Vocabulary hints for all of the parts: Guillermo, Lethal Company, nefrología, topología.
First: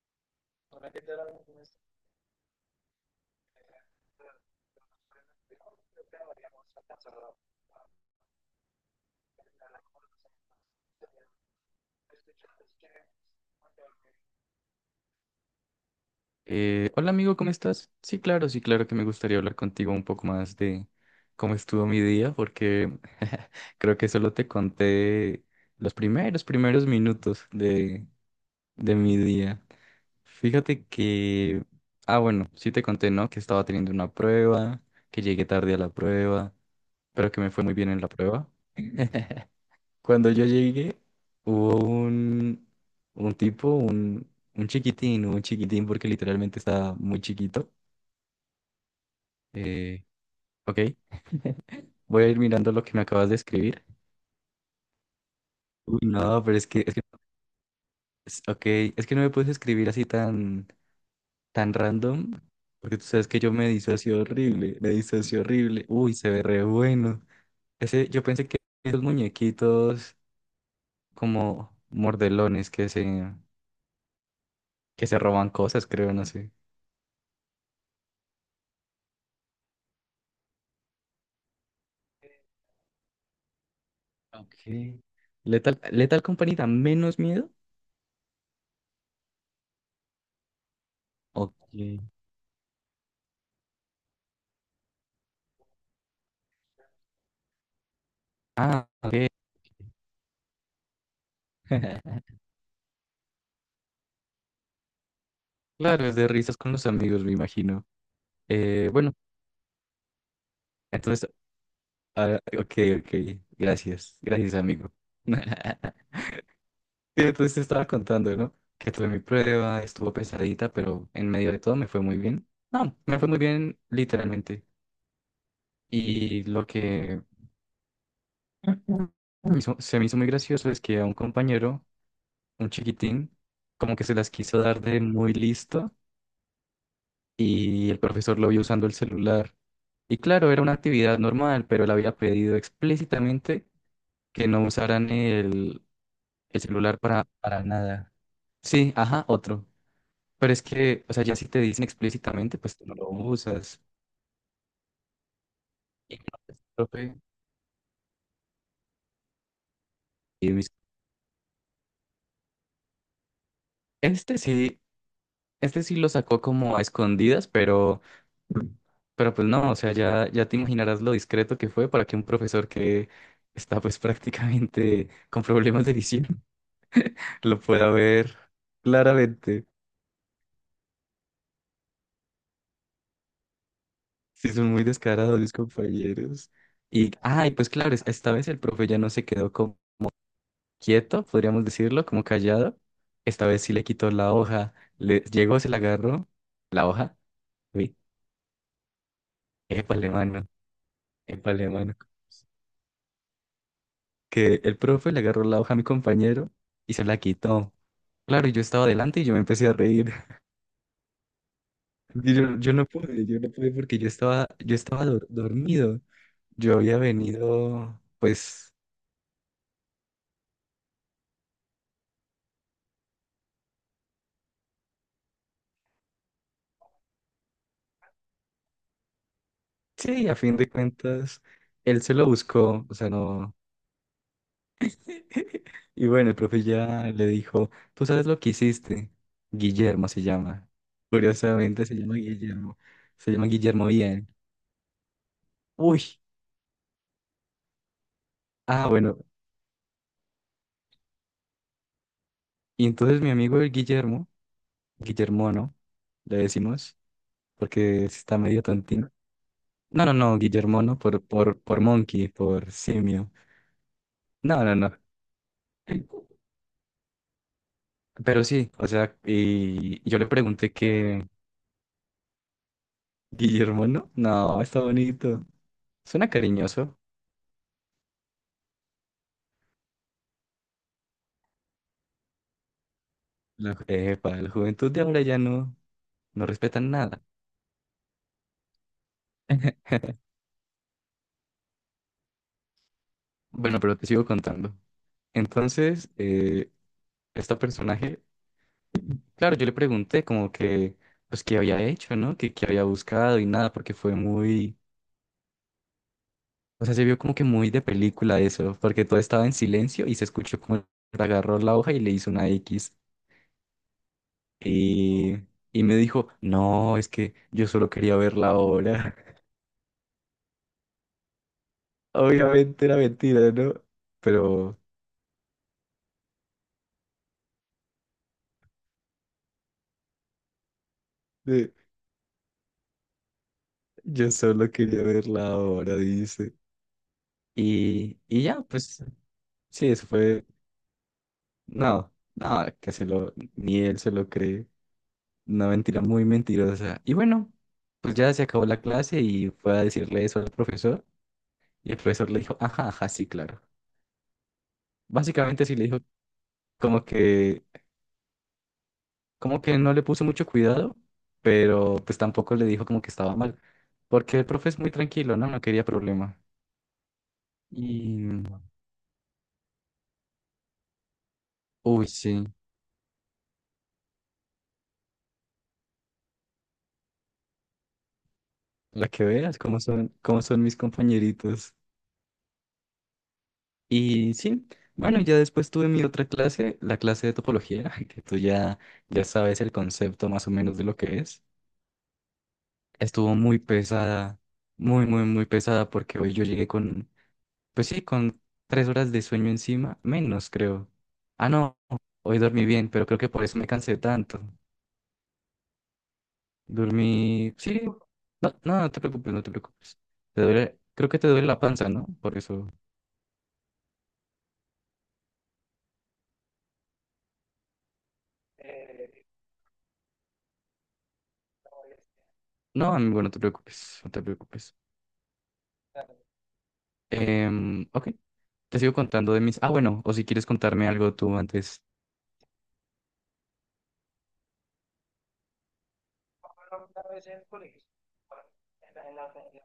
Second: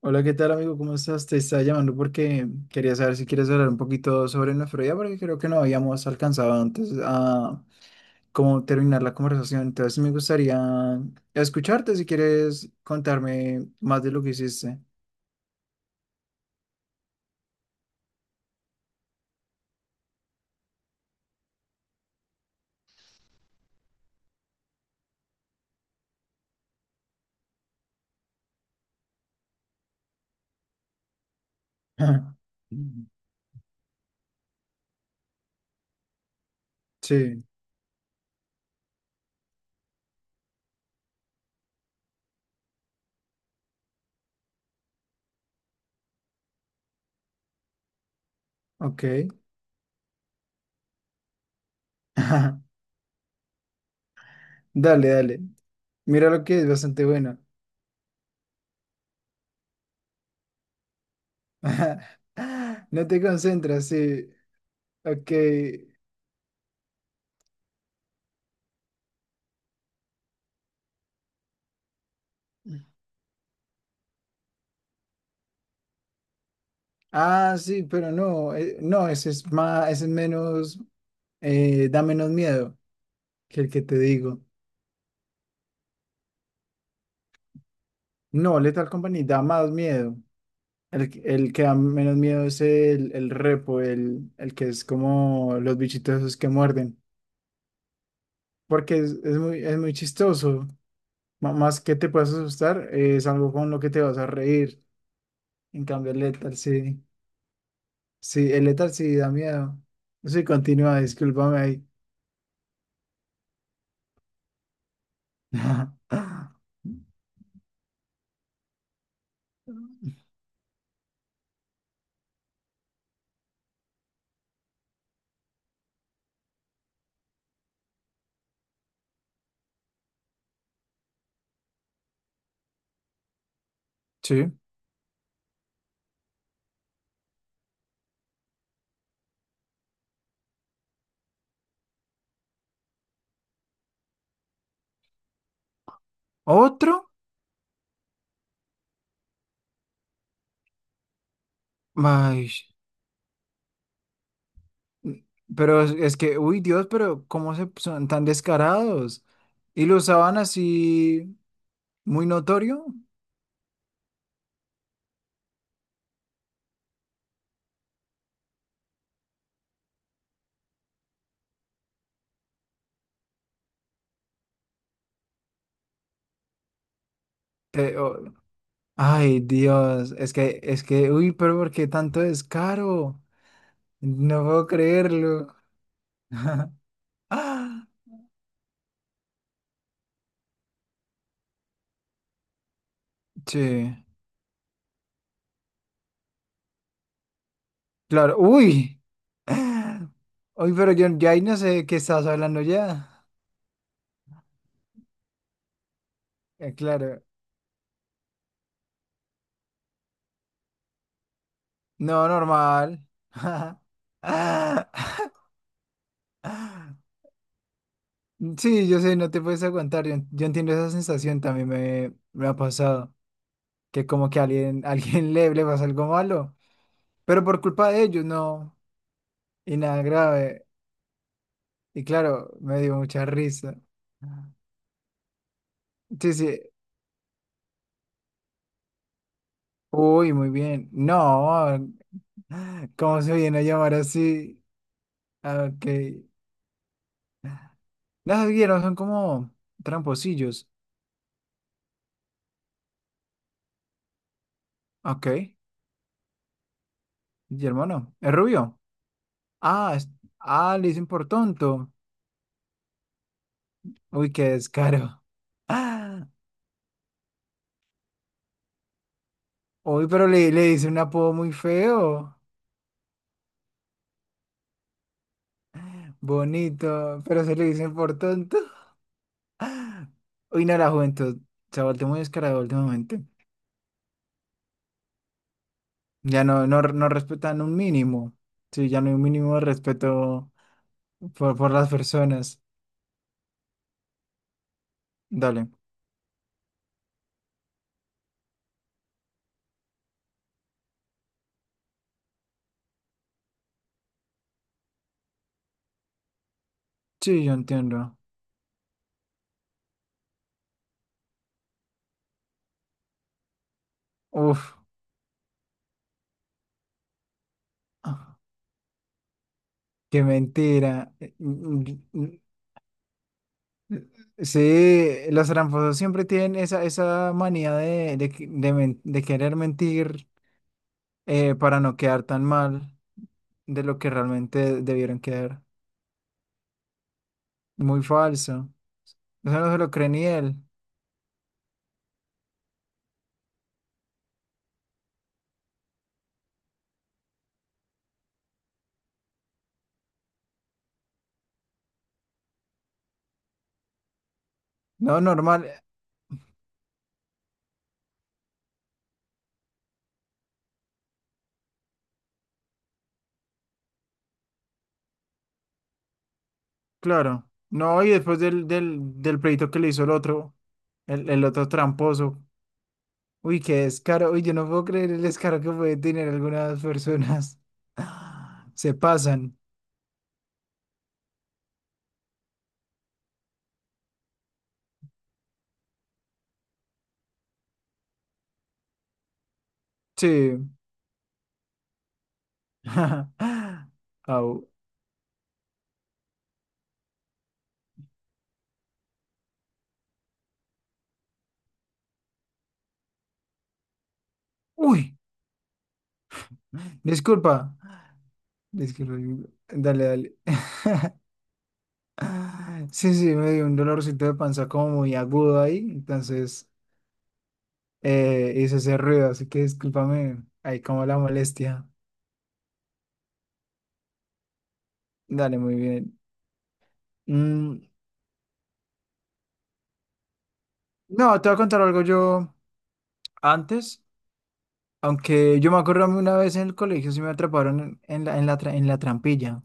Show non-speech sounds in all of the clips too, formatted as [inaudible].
Hola, ¿qué tal amigo? ¿Cómo estás? Te estaba llamando porque quería saber si quieres hablar un poquito sobre nefrología, porque creo que no habíamos alcanzado antes a cómo terminar la conversación. Entonces sí me gustaría escucharte si quieres contarme más de lo que hiciste. Hola amigo, ¿cómo estás? Sí, claro, sí, claro que me gustaría hablar contigo un poco más de cómo estuvo mi día, porque [laughs] creo que solo te conté los primeros minutos de mi día. Fíjate que, bueno, sí te conté, [laughs] ¿no? Que estaba teniendo una prueba, que llegué tarde a la prueba, pero que Sí, me fue muy bien en la prueba. [laughs] Cuando yo llegué, hubo un tipo, un chiquitín, porque literalmente estaba muy chiquito. ok. Eh, ok, voy a ir mirando lo [laughs] que me acabas de escribir. Dale, dale. Uy, Mira no, lo pero que es bastante bueno. [laughs] Ok, es que no me puedes escribir así tan, tan random, porque tú No te sabes que yo me concentras, disocio sí. horrible, me Ok. disocio horrible. Uy, se ve re bueno. Ese, yo pensé que esos muñequitos como mordelones que se roban cosas, creo, no sé. Ah, sí, pero no, no, ese es más, ese es menos. Da menos miedo que el que te digo. Ok. Lethal Company da menos miedo. No, Lethal Company da más miedo. El Ok. que da menos miedo es el repo, el que es como los bichitos esos que muerden. Ah, Porque es, ok. es muy, es muy chistoso. Más que te [laughs] puedas asustar, es algo con lo que te vas a reír. En Claro, cambio, es el de risas Lethal con los sí. amigos, me imagino. Sí, el Lethal Bueno, sí da miedo. Sí, continúa, entonces, discúlpame ahí. Ok, ok. Gracias, gracias, amigo. [laughs] [laughs] Sí, entonces te estaba contando, ¿no? Que tuve mi prueba, estuvo pesadita, pero en medio de todo me fue muy bien. No, me fue muy bien literalmente. Y lo se me hizo muy gracioso es que a un compañero, un chiquitín, como que se las quiso Sí. dar de muy listo y el profesor lo vio usando el celular. Y claro, era una actividad normal, pero él había pedido explícitamente que no usaran el ¿Otro? celular para nada. Sí, ajá, otro. Pero es que, o sea, ya si te dicen Ay, explícitamente, pues tú no lo usas. pero es, Y es no, que, pues, uy, Dios, profe, pero ¿cómo se son tan descarados? Y lo usaban y mis- así muy notorio. este sí, este sí lo sacó como a escondidas, pero pues no, o sea, ya te imaginarás lo discreto que fue para que un profesor que está pues [laughs] prácticamente con problemas de visión lo pueda Te- o- ver Ay, claramente. Dios, es que, uy, pero ¿por qué tanto descaro? No Si puedo son muy descarados mis creerlo. compañeros. [laughs] Y, ay, pues Ah, claro, esta vez el profe ya no se quedó como quieto, podríamos decirlo, como callado. Esta vez sí le sí, quitó la hoja. Le llegó, se la agarró, la hoja. Uy, claro, uy. [laughs] épale, mano, Uy, pero yo ya ahí no sé épale, de mano. qué estás hablando ya. Que el profe le agarró la hoja a mi compañero y se la Claro, quitó. Claro, y yo estaba adelante y yo me empecé a reír. no, Yo no normal. pude, yo no pude porque yo estaba [laughs] dormido. Yo había [laughs] venido, pues, Sí, yo sé, no te puedes aguantar. Yo entiendo esa sensación, también me ha pasado. Que como que a alguien, [laughs] alguien le pasa algo malo, pero por culpa de ellos, no. Y nada sí, a fin grave. de cuentas, él Y se lo claro, me buscó, o dio sea, mucha no. risa. [laughs] Y bueno, Sí, el sí. profe ya le dijo, tú sabes lo que hiciste. Guillermo se Uy, muy llama. bien. Curiosamente No, se llama Guillermo. ¿cómo Se se llama viene a Guillermo llamar bien. así? Ah, ok. Uy, Las vieron ah, son bueno. como tramposillos. Y entonces mi amigo el Guillermo, Ok. Guillermo, ¿no? Le decimos, Y porque hermano, sí es está medio rubio. tontín. Ah, No, es- no, no, ah, Guillermo, le no, dicen por por tonto. monkey, por simio. Uy, qué No, no, no. descaro. [laughs] Pero sí, o sea, Uy, y yo le pero le pregunté dice un que apodo muy feo, Guillermo, no, no, está bonito. Suena cariñoso. bonito, pero se le dicen por tonto. [laughs] Uy, no, la juventud se ha vuelto muy descarada últimamente. La, para la juventud de ahora ya no, Ya no no, no, respetan no nada. respetan un mínimo. Sí, ya no hay un mínimo de [laughs] respeto por las personas. Bueno, pero te sigo contando. Dale. Entonces, este personaje, claro, yo le pregunté como que, pues, qué había hecho, ¿no? Que qué había buscado y nada, porque fue muy. O sea, se vio como que Sí, yo muy de entiendo. película eso, porque todo estaba en silencio y se escuchó como él agarró la hoja y le hizo una X. Uf, Y, y me dijo, no, es que yo solo quería ver ah, la obra. qué mentira. [laughs] Obviamente era mentira, ¿no? Pero Sí, los tramposos siempre tienen esa, esa manía de querer mentir eh, para no quedar tan mal, de lo que yo solo realmente quería debieron ver la quedar. obra, dice. Muy Y ya, falso. pues Eso no se sí, lo eso cree ni fue, él. no, no, que se lo, ni él se lo cree. Una mentira muy mentirosa. Y bueno, pues ya se acabó la clase y fue a decirle eso al profesor. Y el profesor le dijo, ajá, ajá, sí, claro. No, Básicamente normal, sí le dijo como que, como que no le puso mucho cuidado, pero pues tampoco le dijo como que estaba mal, porque el profe es muy tranquilo, ¿no? No quería problema. claro. No, y después Y, del pleito que le hizo el otro, el otro uy, tramposo. sí, Uy, qué descaro. Uy, yo no puedo creer el descaro que puede tener algunas personas. [gasps] [sighs] Se la que veas, pasan. Cómo son mis compañeritos. Y sí, bueno, ya después tuve mi otra clase, la clase de topología, [laughs] que tú ya, ya sabes el concepto más o Sí. menos de lo que es. Estuvo [laughs] muy pesada, Au. muy, muy, muy pesada, porque hoy yo llegué con. Pues sí, con tres horas de sueño encima, menos creo. Ah, no, hoy dormí bien, pero creo que por eso me cansé tanto. Uy, Dormí, disculpa. sí, no, no, no te preocupes, no Disculpa. te preocupes. Dale, dale. Te duele, creo que te [laughs] duele la panza, ¿no? Por eso. Sí, sí, me dio un dolorcito de panza como muy agudo ahí. Entonces hizo ese ruido, así que discúlpame ahí como la molestia. No, amigo, no te preocupes, no te preocupes. Dale, muy bien. Mm, Ok, te sigo contando de mis... Ah, bueno, o si quieres contarme algo tú no, te voy a contar antes. algo yo antes, aunque yo me acuerdo a mí una vez en el colegio, sí me atraparon en la trampilla.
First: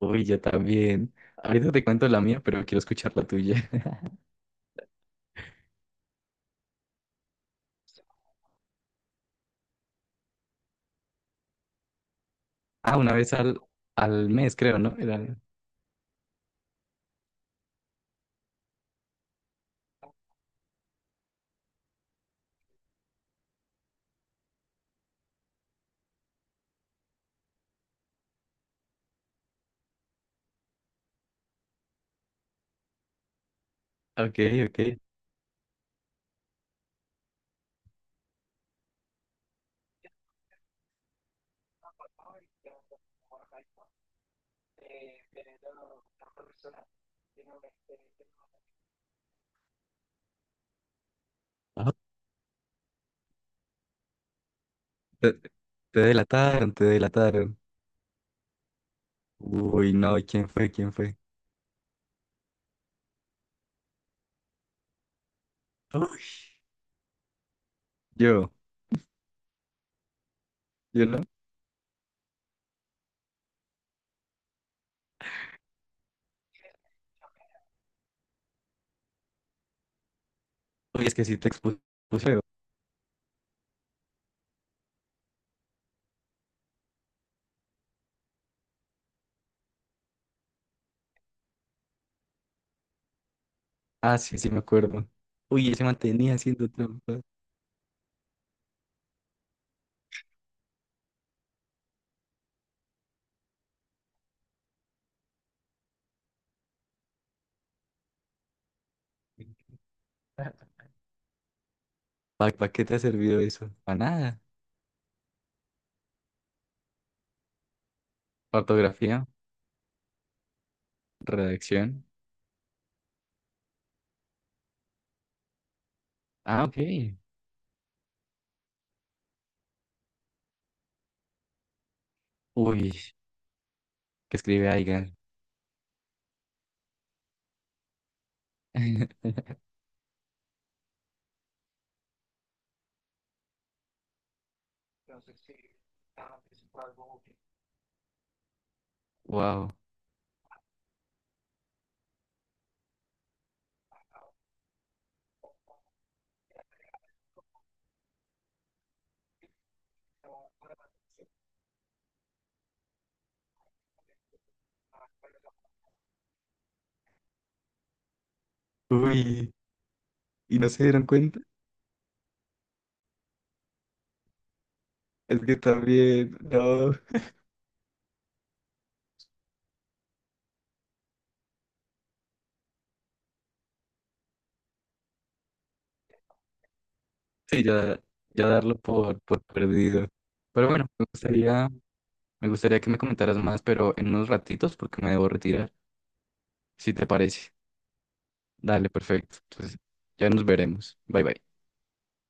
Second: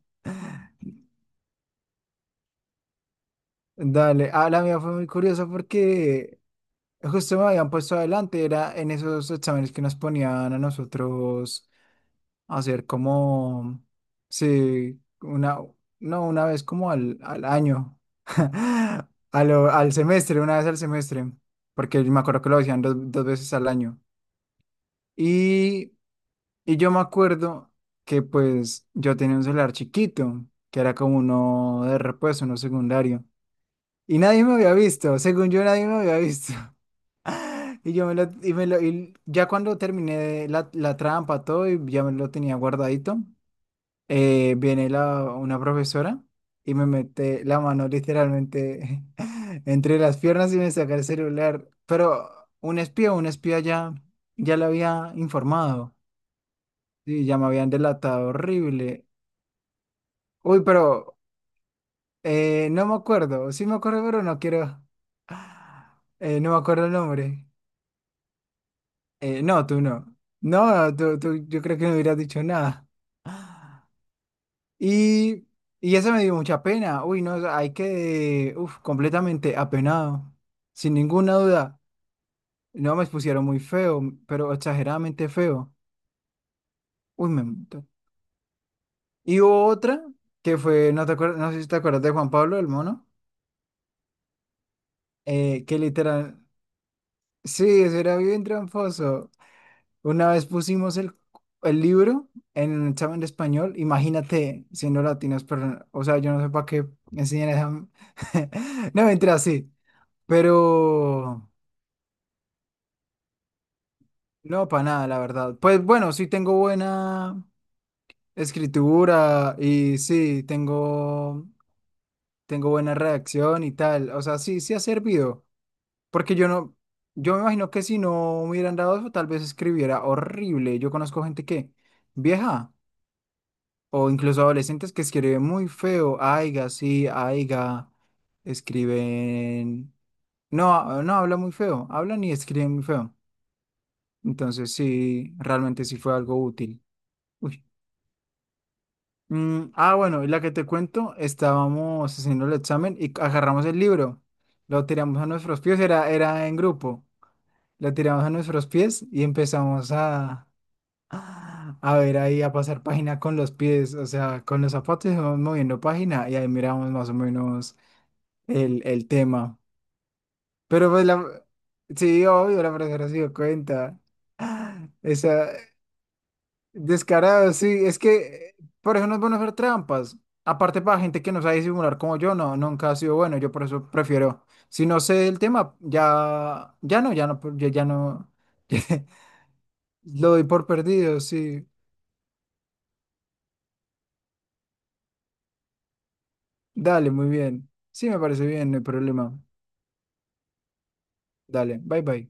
Uy, yo [laughs] también. Ahorita te cuento la mía, pero quiero escuchar la tuya. [laughs] Dale, ah, la mía fue muy curiosa porque justo me habían puesto adelante, era en esos exámenes que nos ponían a nosotros hacer Ah, una vez como, al mes, creo, ¿no? sí, Era... una, no, una vez como al año, [laughs] al semestre, una vez al semestre, porque me acuerdo que lo hacían dos, dos veces al año. Y, y yo me acuerdo que pues yo tenía un celular chiquito, que era como uno de repuesto, uno secundario. Y Ok, nadie me había ok. visto, según yo nadie me había visto. [laughs] Y yo me lo, y ya cuando terminé la trampa, todo, y ya me lo tenía guardadito. Viene una profesora y me mete la mano literalmente [laughs] entre las piernas y me saca el celular. Pero un espía, ya le había Te, informado. te delataron, te Sí, ya me delataron. habían delatado horrible. Uy, no, ¿quién Uy, fue? ¿Quién fue? pero no me acuerdo. Sí me acuerdo, pero no quiero. [sighs] Uy, No me acuerdo el nombre. yo, No, tú no. No, yo no. Yo creo que no hubieras dicho nada. Y, y eso me dio mucha pena. Uy, no, o sea, hay que, uf, completamente apenado. Sin Uy, es que ninguna sí te expuse duda. feo. No me expusieron muy feo, pero exageradamente feo. Uy, me mató. Y hubo otra que fue, no te acuerdas, no sé si te acuerdas de Juan Pablo, el mono, Ah, sí, sí, me acuerdo. Uy, que se mantenía literal, haciendo trampa. sí, eso era bien tramposo. Una vez pusimos el libro en un examen de español, imagínate siendo latinos, pero, o sea, yo no sé para qué enseñan esa... [laughs] No, mentira, sí. Pero ¿Para qué te ha servido eso? Para nada. no, para nada, la verdad. Pues bueno, sí tengo buena Ortografía, escritura y redacción. tengo buena redacción y tal. O sea, sí, sí ha servido. Porque yo Ah, no, ok. Yo me imagino que si no me hubieran dado eso, tal vez escribiera horrible. Yo conozco gente que, vieja, Uy, o que incluso escribe adolescentes que Aigan. escriben muy feo. Aiga, sí, aiga. [laughs] Escriben. No, no habla muy feo. Hablan y escriben muy feo. Entonces, sí, realmente sí fue algo útil. Uy. Mm, Wow. ah, bueno, y la que te cuento, estábamos haciendo el examen y agarramos el libro, lo tiramos a nuestros pies, era en grupo, lo tiramos a nuestros pies y empezamos a ver ahí, a pasar página con los pies, o sea, con los zapatos íbamos moviendo página y ahí miramos más o menos el Uy, tema. ¿y no se Pero pues dieron cuenta? la, sí, obvio, la profesora se dio cuenta. Es Esa, que también, no. descarado, sí, es que eh, por eso no es bueno hacer trampas. Aparte, para gente que no sabe disimular como yo, no, nunca ha sido bueno. Yo por eso prefiero, si no sé el tema, Sí, ya ya, no, ya darlo [laughs] por perdido. lo doy por Pero bueno, me perdido, sí. gustaría. Me gustaría que me comentaras más, pero en unos ratitos porque me debo retirar. Si te Dale, muy parece. bien. Sí, me parece bien, no hay Dale, perfecto. problema. Entonces, ya nos veremos. Bye bye. Dale, bye bye.